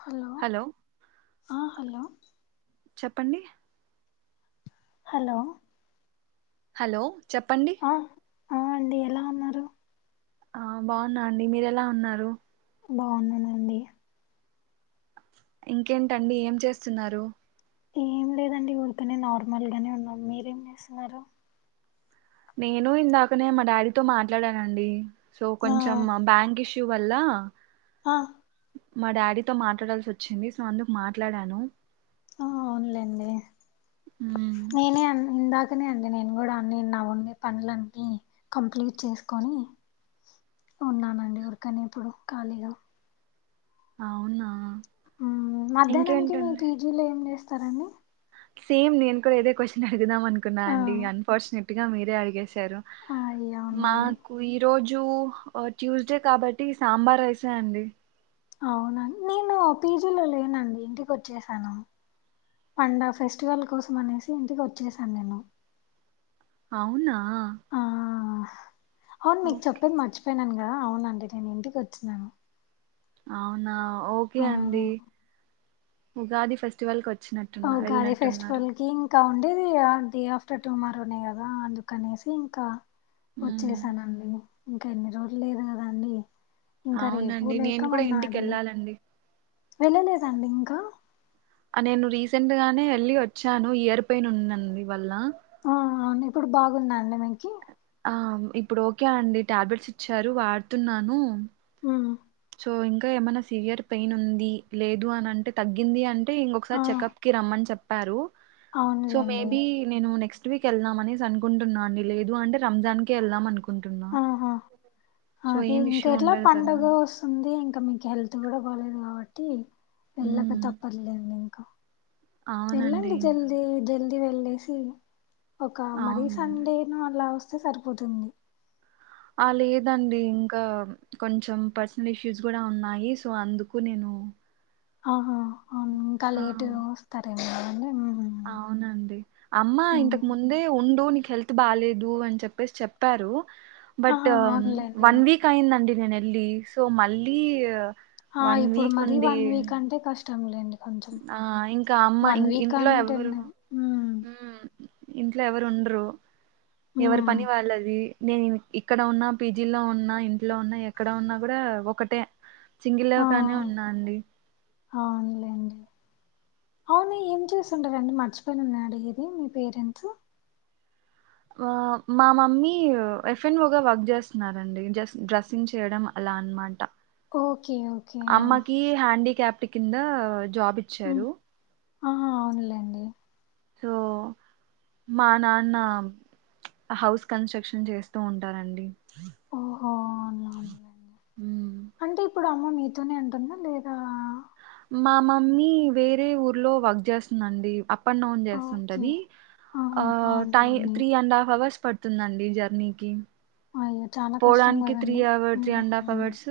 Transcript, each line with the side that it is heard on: left: Hello ఆ hello
right: చెప్పండి
left: hello
right: hello చెప్పండి
left: ఆ ఆ అండి ఎలా ఉన్నారు
right: ఆ బాగున్నా అండి మీర ఎలా ఉన్నారు
left: బాగున్నానండి
right: ఇంకేంటండి ఏం చేస్తున్నారు
left: ఏం లేదండి ఉర్కనే నార్మల్గానే ఉన్నా మీరేం చేస్తున్నారు
right: నేను ఇందాకనే మా డాడీతో మాట్లాడానండి సో
left: ఆ
right: కొంచెం మా బ్యాంక్ ఇషూ ష్యూ వల్ల
left: ఆ
right: మా డాడీతో మాట్లాడాల్సి వచ్చింది సో అందుకు మాట్లాడాను
left: ఆ అవునులేండి
right: మ్మ్
left: నేనే ఆన్ ఇందాక కనే అండి నేను కూడా అన్ని నావన్ని పనులన్నీ కంప్లీట్ చేసుకొని ఉన్నానండి ఉర్కనే అంటే ఇప్పుడు ఖాళీగా
right: అవునా
left: ఉహ్ మధ్యాహ్నంకి మీ
right: ఇంకేంటండి
left: పీజీలో ఏంచేస్ స్తారండి
right: సేమ్ నేను కూడా ఇదే క్వశ్చన్ అడుగుదాం అనుకున్నా
left: ఆ
right: అండి అన్ఫార్చునేట్ గా మీరే అడిగేస్ సారు
left: అయ్య అవునండి
right: మాకు ఈ రోజు జు ట్యూస్డే కాబట్టి సాంబార్ రైసే అండి
left: అవునా నేను పీజీలో లేనండి ఇంటికోచ్చేసాను పండ ఫెస్టివల్ కోసం అనేసి ఇంటికోచ్చేసాను నేను
right: అవునా
left: ఆ అవును మీకు
right: ఓకే
left: చెప్పేది మర్చిపోయిన నా ఆ అవునండి నేను ఇంటికి వచ్చినాను
right: అవునా ఓకే
left: ఆ
right: అండి ఉగాది ఫెస్టివల్ కోచ్
left: ఊగాది ఫెస్టివల్ కి ఇంకా ఉండేది ఇగ ఇగ చటిమారునే కదా అందుకనేసి ఇంకా
right: మ్మ్
left: వచ్చేసానండి. ఇంకా ఎన్ని రోజులు లేదు కదాండి. ఇంకా రేపు
right: అవునండి నేను కూడా ఇంటికి
left: లేకమన్నాడే
right: వెళ్ళాలండి
left: వెళ్ళలేదండి ఇంకా.
right: సెంటగానే వెళ్ళి వచ్చాను ఇయర్ పెయిన్ ఉన్నందు వల్ల.
left: ఆ అవును ఇప్పుడు బాగున్నాండి మీకి
right: ఆ ఇప్పుడు ఓకే అండి టాబ్లెట్స్ ఇచ్చారు వాడుతున్నాను.
left: ఉ
right: సో ఇంకా ఏమైన్నా సివియర్ పెయిన్ ఉంది లేదు, అని అంటే తగ్గింది అంటే
left: ఆ
right: ఇంకొకసారి చెకప్కి రమ్మని చెప్పారు. సో
left: అవునులేండి
right: మేబి నేను నెక్స్ట్ ఫస్ట్ వీక్ వెళ్దా అనేసి అనుకుంటన్నా అండి లేదు అంటే రంజాన్కేళ్దాం అనుకుంటున్నాను.
left: ఆహా అదే ఇంక ఎట్లా
right: ఉండదు కదా
left: పండగ వస్తుంది ఇం ఇంకా మీకు హెల్త్ కూడా బాలేదు కాబట్టి వెళ్ళక
right: మ్మ్
left: తప్పట్లేదు ఇంకా
right: అవునండి
left: ఏళ్లండి జల్ది జ వెళ్లేసి ఒక మరీ
right: అవునండి
left: సండే ను అళ అ సరిపోతుంది.
right: ఆ లేదండి ఇంకా కొంచెం పర్సనల్ ఇష్యూస్ కూడా ఉన్నాయి. సో అందుకు నేను
left: ఆహా అవును ఇంకా
right: ఆ
left: లేట్గా వస్తారెమో అండి ఉ
right: అవునండి అమ్మ ఇంతకు ముందే ఉండు నీకు హెల్త్ బాలేదు అని చెప్పేసి చెప్పారు. బట్
left: ఆహా అవునులేండి
right: వన్ వీక్ అయిదండి. నేన వెల్లి సో మళ్ళీ
left: ఆ
right: వన్
left: ఇప్పుడు
right: వీక్
left: మరీ
right: ఉండి
left: వన్ వీక్ అంటే కష్టం. ఇష్టం లేండి కొంచెం
right: ఆ ఇంకా అమ్మా
left: వన్
right: ఇం
left: వీక్
right: ఇంట్లో
left: అనే టెన్
right: ఎవ్వరు
left: మ్మ్
right: ఉ ఇంట్లో ఎవరు ఉండరు. ఎవరు
left: మ్మ్
right: పని వాళ్ళది. నేను ఇక్కడ ఉన్నా, పీజిలో ఉన్నా, ఇంట్లో ఉన్నా, ఎక్కడ ఉన్నా కూడా ఒకటే. సింగి లేవ
left: ఆ
right: కానే ఉన్నా అండి
left: అవునులేండి అవును ఏం చేస్తుండారండి మర్చిపోయిన నేను అడిగేది మీ పేరెంట్స్.
right: ఆ మా మమ్మీ ఎఫ్ఎన్ ఓ గా వర్క్ చేస్తున్నారండి. జస్ట్ డ్రెస్సింగ్ చేయడం అలా అనమాట.
left: ఓకే ఓకే అవును
right: క్యాప్ట్ కింద జాబ్ ఇచ్చారు
left: ఆ అవునులేండి
right: సో మా నాన్న హౌస్ కన్స్ట్రక్షన్ చేస్తూ ఉంటారండి
left: ఓహో! అవునులే
right: ఉమ్
left: ప్పుడు అమ్మ నీతోనే ఉంటుందా లేదా
right: మా మమ్మీ వేరే ఊర్లో వర్క్ చేస్తుందండి అప్ డౌన్
left: ఓకే.
right: చేస్తుంటాది
left: ఆహా!
right: ఆ
left: అవునులెండి.
right: త్రీ అండ్ హఫ్ అవర్స్ పడుతుందండి జర్నీకి
left: అయ్యో! చాలా కష్టం
right: పోవడానికి త్రీ
left: గదండీ.
right: అవర్ త్రీ అండ్ హాఫ్
left: హ్మ్.
right: అవర్స్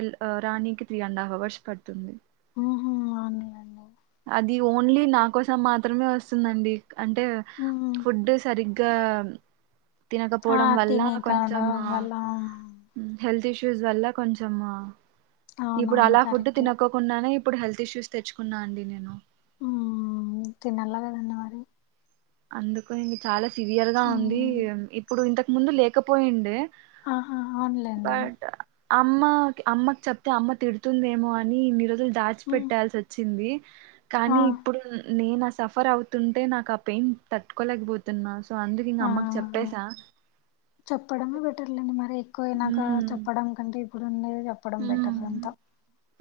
right: ఎల్ రాణికి త్రీ అండ్ హాఫ్ అవర్స్ పడుతుంది
left: ఉహు అండ్ అండి
right: అది ఓన్లీ నా కోసం మాత్రమే వస్తుందండి అంటే
left: హ్మ్.
right: ఫుడ్ సరిగ్ గా
left: ఆ!
right: తినకపోవడం వల్ల
left: తినే
right: కొంచెం
left: కాడం వల్ల హ్మ్.
right: హెల్త్ ఇష్యు స్ వల్ల కొంచమా ఇప్పుడు
left: అవునవును.
right: అలా ఫుడ్
left: కరెక్టే.
right: తినకోకుండానేప్ ఇప్పుడు హెల్త్ ఇష్యూస్ తెచ్చుకున్న అండి నేన్
left: ఆ తినలగద అండి మరి
right: అందుకు ఇంక చాలా సివియర్ గా ఉంది
left: హ్మ్.
right: ఇప్పుడు ఇంతకు ముందు లేకపోయిన్ డే
left: ఆహా అవున్లేండి
right: అమ్మక్ అమ్మకి చెప్తే అమ్మ తిడుతుందేమో అని ఇన్ని రోజుల్ దాచి
left: హ్మ్.
right: పెట్టాల్సి వచ్చింది
left: ఆ!
right: కానీ ఇప్పుడు నేను అస్ సఫర్ అవుతుంటే నాకు. అప్ పెయిన్ తట్టుకోలేకపోతున్నా. సో అందుగిక
left: ఆ!
right: అమ్మకి
left: ఆ!
right: చెప్పేసా.
left: చెప్పడమే బెటర్లేండి మరి. ఎక్కువైనాక
right: ఉమ్
left: చెప్పడం కంటే. ఇప్డున్నదే చెప్పడం
right: ఉమ్
left: బెటర్ అంతా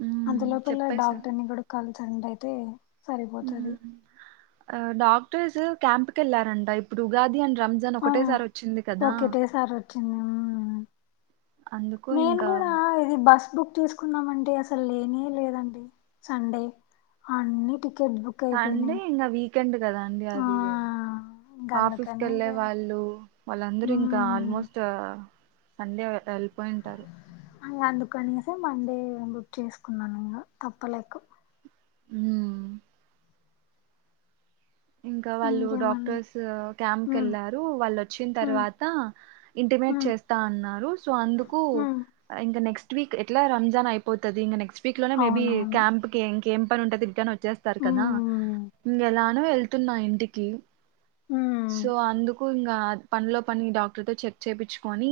right: ఉమ్
left: అంతలోపల్ల
right: చెప్పేసా
left: డాక్టర్ ని కూడా కలి. అండ్ అయితే.. సరిపోతాది.
right: ఉమ్ ఆ డాక్టర్స్ క్యాంప్ కి వెళ్లారంట ఇప్పుడు ఉగాది. రంజాన్
left: ఆ
right: ఒకటేసారి వచ్చింది కదా
left: ఓకటే సారి ఒచ్చింది
right: అందుకు
left: నేను
right: ఇంకా
left: కూడా ఇది బస్ బుక్ తీసుకుందాం అంటే అసలు లేనే లేవండి సండే అన్ని టి టికెట్ బుక్ అయిపోనయ్
right: కెండ్ కదా అండి అది
left: ఇంక
right: ఆఫీస్
left: అందుకనే ఇంక
right: కెళ్ళే వాళ్ళు వాళ్ళందరూ ఇంకా ఆల్
left: మ్మ్
right: మోస్ట్ సండే వెళ్ళిపోయింటారు
left: అందుకనేసి మండే బుక్ చేసుకున్నాను ఇంగ తప్పలేక
right: హ్మ్ ఇంకా వాళ్ళు
left: ఇంకేమన్
right: డాక్టర్స్ క్యాంప్ కిి
left: మ్మ్
right: వెళ్ళారు వాళ్ళు వచ్చిన
left: మ్మ్
right: తర్వాత ఇంటిమేట్
left: మ్మ్
right: చేస్తా అన్నారు సో అందుకు
left: మ్మ్
right: ఇంకా నెక్స్ట్ వీక్ ఎట్లా రంజాన్ అయిపోతది ఇంగ నెక్స్ట్ వీక్ లోనే మేబీ
left: అవునవును
right: క్యాంప్ కి ఏం పని ఉంటది ఇంక నాకు చేస్తారు కదా
left: హ్మ్
right: ఇంగెలా నువెళ్ తున్నా ఇంటికి సో
left: హ్మ్
right: అందుకు ఇంకా పనిలో పని డాక్టర్ తో చెక్ చేపిచుకొని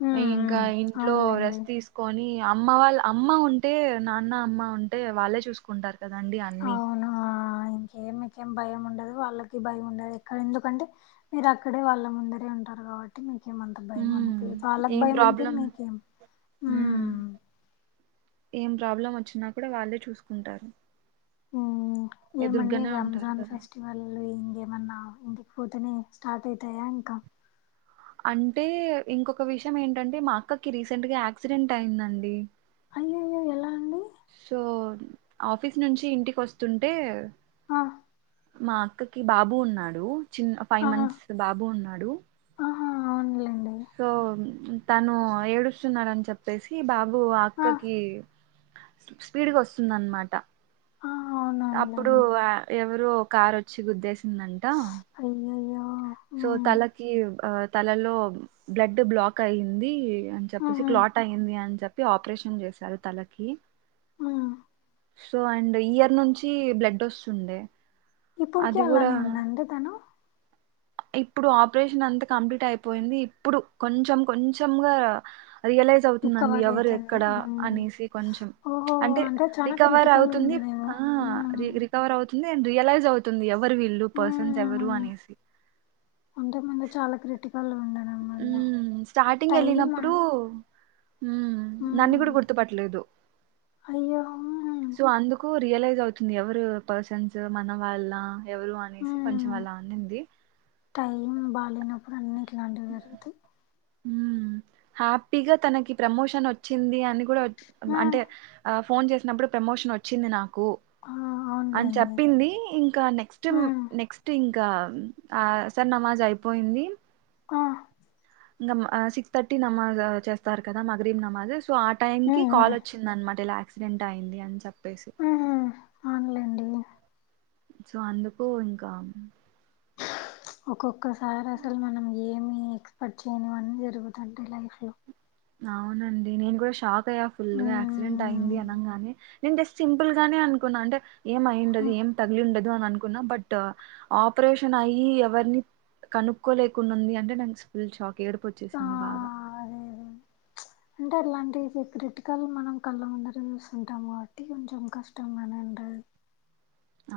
left: హ్మ్
right: ఇంకా
left: హ్మ్
right: ఇంట్లో
left: అవునులేండి
right: రెస్ట్ తీసుకొని అమ్మ వాళ్ళ అమ్మ ఉంటే నాన్న అమ్మ ఉంటే వాళ్ళే చూసుకుంటారు కదాండి అన్ని
left: అవును ఆ మీకేం భయం ఉండదు వాళ్ళకి భయం ఉండదు ఇక్కడ ఎందుకంటే మీరు అక్కడే వాళ్ళ ముందరే ఉంటారు కాబట్టి మీక్ కేం అంత భయం
right: ఉమ్
left: అనిపియదు వాళ్ళుకు
right: ఏం
left: భయం అనిపియదు
right: ప్రాబ్లం
left: మీకేం
right: ఉమ్
left: హ్మ్
right: ఏం ప్రాబ్లం వచ్చినా కూడా వాళ్ళే చూసుకుంటారు
left: హ్మ్ ఏమండి
right: ఎదురుగానే ఉంటారు
left: రంజాన్
right: కదా
left: ఫెస్టివల్ ఎం జ ఏమన్నా ఇంటికి పోతేనే స్టార్ట్ అయితాయా ఇంకా
right: అంటే ఇంకొక విషయం ఏంటంటే మా అక్కకి రీసెంట్ గా యాక్సిడెంట్ అయిందండి
left: అయ్యయ్యో ఎలా అండి
right: సో ఆఫీస్ నుంచి ఇంటికి వస్తుంటే
left: ఆ
right: మా అక్కకి బాబు ఉన్నాడు చిన్న ఫైవ్
left: ఆ
right: మంత్స్ బాబు ఉన్నాడు
left: ఆహా అవునులేండి
right: సో తను ఏడుస్తున్నాడని చెప్పేసి బాబు
left: ఆ
right: అక్కకి స్పీడ్గా వస్తుందన్నమాట
left: ఆ
right: అప్పుడు
left: అవునవునులేండి
right: ఎవరో కార్ ఒచ్చి గుద్దేసి సిందంట
left: అయ్యయ్యో హ్మ్
right: తలలో బ్లడ్ బ్లాక్ అయింది అని చెప్పేసి
left: ఆహా
right: క్లాట్ అయ్యింది అని చెప్ తె ఆపరేషన్ చేశారు తలకి
left: ఆ
right: సో అండ్ ఇయర్ నుంచి బ్లడ్ ఒస్తుండే
left: ఇప్పుడికి అలానె ఉందండి తను
right: ఇప్పుడు ఆపరేషన్ అంతా కంప్లీట్ అయిపోయింది ఇప్పుడు కొంచెం కొంచెంగా రియలైజ్ అవుతుందండి
left: రికవర్
right: ఎవరు
left: అయితుంది
right: ఎక్కడ అనేసి కొంచెం
left: ఓహో
right: అంటే
left: చానా
right: రికవర్
left: క్రిటికల్
right: అవుతుంది
left: ఉండేదేమో
right: ఆ
left: మ్మ్
right: రికవర్ అవుతు ఉ నేన్ రియలైజ్ అవుతుంది ఎవరు వీళు పర్సన్స్ ఎవరు అనేసి
left: అంటె ముందు చాలా క్రిటి అలా వుండే
right: ఉ స్టార్టింగ్ వెళ్ళినప్పుడు ఊ నన్ను కూడా
left: మ్మ్
right: గుర్తుపట్టలేదు
left: అయ్యో మ్మ్
right: సో అందుకు రియలైజ్ అవుతుంది ఎవరు పర్సన్స్ మన వాళ్ళ ఎవరు
left: హు
right: అనేసి కొంచెం అలా అనింది
left: టైం బాలేనప్పుడు అన్ని ఇట్లాంటి జరుగుతయ్
right: హు హ్యాపీగా తనకి ప్రమోషన్ వచ్చింది అని కూడా బ అంటే
left: మ్మ్
right: ఆ ఫోన్ చేసినప్పుడు ప్రమోషన్ వచ్చింది నా కు
left: ఆ
right: అని
left: అవునులేండి
right: చెప్పింది ఇంకా నెక్స్ట్
left: మ్మ్
right: నెక్స్ట్ ఇం ఇంక ఆ సర్ నమాజ్ అయిపోయింది
left: ఆ
right: ఇంకా మా ఆ సిక్స్ తర్టీ నమాజ్ చేస్తారు కదా మగరిమ్ నమాజు సో ఆ టైం కి
left: మ్మ్
right: కాల్
left: మ్మ్
right: వచ్చింది అనమాట ఇలా క్సిడెంట్ అయింది అని చెప్ పెసి
left: మ్మ్ అవునులేండి
right: సో అందుకు ఇంకా
left: [unintelligible] ఓకొక్ కసారి అసలు మనం ఏ ఏమి ఎక్స్పెక్ట్ చేయనివన్నీ జరుగుతాంటయి లైఫ్ లో
right: అవునండి నేను కూడా షాక్ అయ్యా ఫుల్ గా యాక్సిడెంట్ అయింది
left: మ్మ్
right: అనంగానే నేను జస్ట్ సింపుల్ గానే అనుకున్నా అంటే ఏం అయుండది ఏం తగిలిండది డదు అనుకున్నా బట్ ఆపరేషన్ అయి ఎవరిని కనుక్కోలేకుంది అంటే నేన్ ఫుల్ షాక్ ఏడుపొచ్చేసింది బాగా
left: ప్చ్ అంటే అట్లాంవి క్రిటికల్ మనం కళ్ళ ముందట చూస్తుంటాము కాబట్టి కొంచెం కష్టంగానే ఉంటది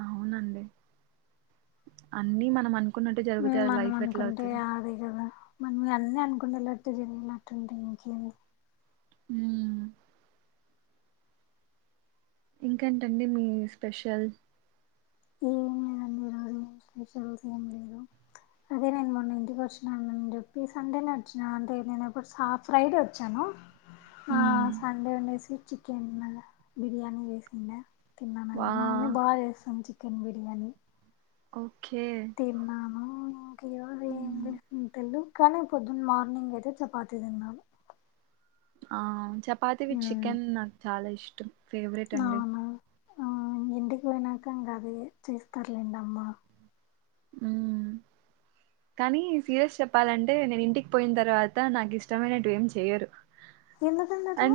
right: అవునండి అన్ని మనం అనుకున్నట్టు జరిగితే అది
left: మనం
right: లైఫ్ ఎట్లా
left: అనుకుంటె
right: అవుతది
left: అది కదా మనం అన్నీ అనుకుంటేలా తిరిగి నట్టు ఉంటది [unintelligible]
right: హుమ్ ఇంకేంటండి మీ స్పెషల్
left: ఏమ్ స్పెషల్ ఏం లేదు అదే నేను మొన్న ఇంటికి వచ్చానుని చెప్పి సండే నొచ్చిన అంటే నేనుప్పుడు ఫ్రైడే వచ్చాను ఆ
right: మ్మ్
left: సండే ఉండేసి స్వీట్ చికెన్ మళ్ళ బిర్యాని వేసింద తిన్నానండి
right: వా
left: మా మమ్మి బాగ చేస్తాంది చికెన్ చికెన్ బిర్యానీ
right: కొ
left: తిన్నాను ఇంక
right: మ్మ్
left: ఆకలైంది ఇంతలు కను పోద్దున్ మార్నింగ్ అయితే చపాతి తిన్నాను
right: ఆ చపాతి విత్ చికెన్ నాక్ చాలా ఇష్టం ఫేవ్రేట్ అండి
left: అవునా ఆ ఇంటికి పోయినాక ఇంక అదే చూస్తార్లేండి అమ్మా
right: ఉమ్ కానీ సీరియస్ చెప్పాలంటే నేను ఇంటికి పోయిన తర్వాత నాకు ఇష్టమైనటువి ఏం చెయరు
left: ఎందుకండట్ల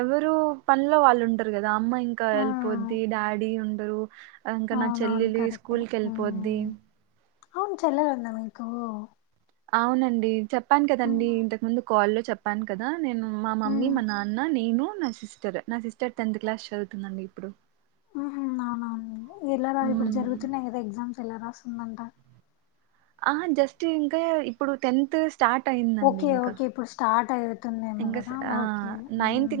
right: ఎవరు పనిలో వాళ్ళు ఉంటారు కదా అమ్మ ఇంకా
left: ఆ
right: వెళ్ళిపోద్ది డాడీ ఉండరు ఇంక నా
left: అవునవును
right: చెల్లెలి
left: కరెక్టే
right: స్కూల్కి వెళ్ళిపోద్ది
left: ఉమ్, అవును చెల్లెల్ ఉందా మీకు
right: అవునండి చెప్పాను కదండి ఇంతకు ముందు కాల్ లొ చెప్పాను కదా నేను మా మమ్మీ మా
left: ఉహు
right: నాన్న నేను నా సిస్టర్ నా సిస్టర్ టెన్త్ క్లాస్ చదువుతుందండి ఇప్పుడు
left: ఊ హు అవునవునుండి ఎలా రా ఇప్పుడు
right: హ్మ్.
left: జరుగుతున్నయి కదా ఎగ్జామ్స్ ఎలా రాస్తూ మేమంత
right: ఆహ జస్ట్ ఇంకె ఇప్పుడు టెన్త్
left: ఓకె ఓకె ఇప్పుడు స్టార్ట్ ఉంటుందేమో
right: ఇంకా స్
left: కదా
right: ఆ!
left: ఓకే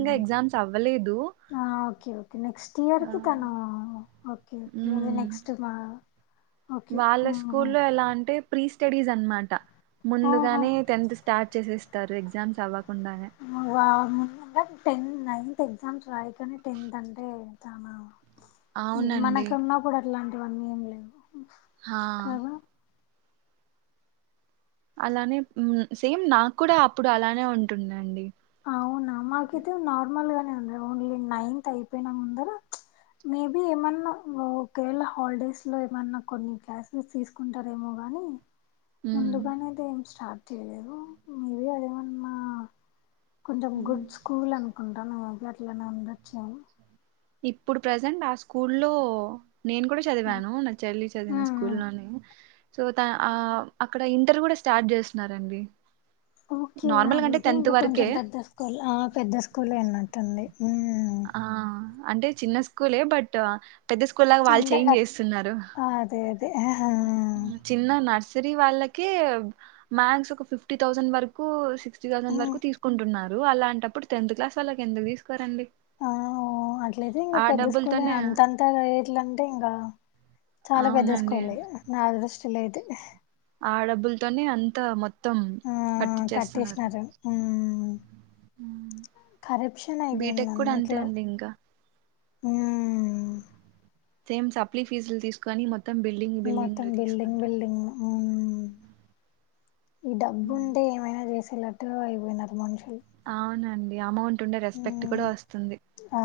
right: ఇంకా ఎగ్జామ్స్ అవ్వలేదు.
left: ఆ ఓకే ఓకే నెక్స్ట్ ఇయర్ కి
right: ఆ!
left: తను ఓకేఓకే అదే
right: ఉమ్
left: నెక్స్ట్ మా ఓకే
right: వాళ్ళ
left: ఉమ్.
right: స్కూల్లో ఎలా అంటే ప్రీ స్టడీస్ అన్మాట
left: ఓహో
right: ముందుగానె టెన్త్ స్టార్ట్ చేసే స్ తరే ఎగ్జామ్స్ అవ్వ
left: ము వారం ఉండర్ టెన్ నైన్త్ ఎగ్జామ్స్ రాయకనే టెన్త్ అంటే చానా ఇది
right: అవునండి
left: మనకు ఉన్నప్పుడు అట్లా
right: హా
left: కదా
right: అలానే హ్మ్మ్ సేమ్ నాకు కూడా అప్పుడు అలానే ఉంటుండే అండి
left: అవునా మాకైతే నార్మల్ గానే ఉంది ఓన్లీ నైన్త్ అయిపోయిన ముందర మేబి ఏమన్నా ఒకేవళ హాలిడేస్ లో ఏమన్నా కొన్ని క్లాసెస్ తీసుకుంటారేమో గాని
right: ఉమ్.
left: ముందుగానేది ఏం స్టార్ట్ తెలియదు మేబి అదేమన్నా కొంచెం గుడ్ స్కూల్ అనుకో ఉంటాను అట్లట్లనే ఉండొచ్చు ఏమో
right: ఇప్పుడు ప్రజెంట్ ఆ స్కూల్లో నేను కూడా చదివాను నా చెల్లి చదివిన స్కూల్
left: మ్మ్
right: లోనే చదువుతా ఆ అక్కడ ఇంటర్ కూడా స్టార్ట్ చేస్తున్నారండి
left: ఓకే
right: నార్మల్గా అంటే
left: అదయితే
right: టెన్త్
left: ఇంకా
right: వరకే
left: కొంచెం పెద్ద స్కూల్ ఆ పెద్ద స్కూల్ అన్నట్టుంది హ్మ్మ్
right: ఆ అంటే చిన్న స్కూలే బట్ పెద్ద స్కూల్ లాగా వాళ్ళు
left: అంటే
right: చేంజ్ చేస్తున్నారు
left: అదే అదే ఆహా.
right: చిన్న నర్స్ త్రీ వాళ్ళకి మ్యాథ్స్ ఒక ఫిఫ్టీ తౌసండ్ వరకు సి త్రీతౌసండ్
left: మ్మ్
right: వరకు తీసుకుంటున్నారు అలాంటప్పుడు టెన్త్ క్లాస్ వాళ్ళకి ఎందుకు తీసుకోరండి
left: ఆ ఓ అట్లయితే ఇంకా
right: ఆ
left: పెద్ద స్కూల్
right: డబ్బులతోనే
left: అంతంతా రేట్లంటే ఇంగా చాలా పెద్ద
right: అవునండి
left: స్కూల్ యే నాద్ ఫస్ట్ లేదు
right: ఆ డబ్బులతోనే అంతా మొత్తం
left: ఆ
right: మొత్తం పట్టి చేస్తున్నారు
left: కట్టేసినారు మ్మ్
right: హ్మ్మ్
left: కరప్షన్ అయిపోయింది
right: బీటెక్ కూడా అంతే అండి ఇంకా.
left: హ్మ్మ్
right: సేమ్ సప్లిఫీజులు తీసుకొని మొత్
left: మొత్తం బిల్డింగ్ బిల్డింగ్ హ్మ్మ్ ఈ డబ్బు
right: మ్మ్.
left: ఉంటే ఏమైనా చేసేలా ఎటో అయిపోయినారు మనుషులు
right: యమౌంట్ టుంటే రెస్పెక్ట్ కూడా
left: మ్మ్
right: వస్తుంది
left: ఆ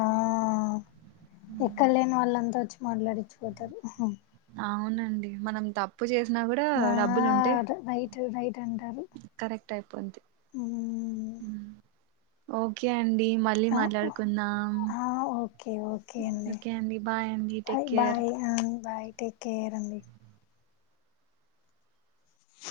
left: మాట్లాడిచ్చుపోతారు హ్మ్మ్
right: అవునండి మనం తప్పు చేసి
left: ఆ రైట్ రైట్ అంటారు
right: కరెక్ట్ అయిపోద్ది
left: హ్మ్మ్
right: మ్మ్. ఓకే ఓకేఅండి మళ్ళీ మాట్లాడుకుందాం
left: ఆ, ఓకే ఓకే
right: ఓకే అండి బాయ్ అండి టేక్
left: బాయ్
right: కేర్
left: బాయ్ ఆ, బాయ్ టేక్ కేర్ అండి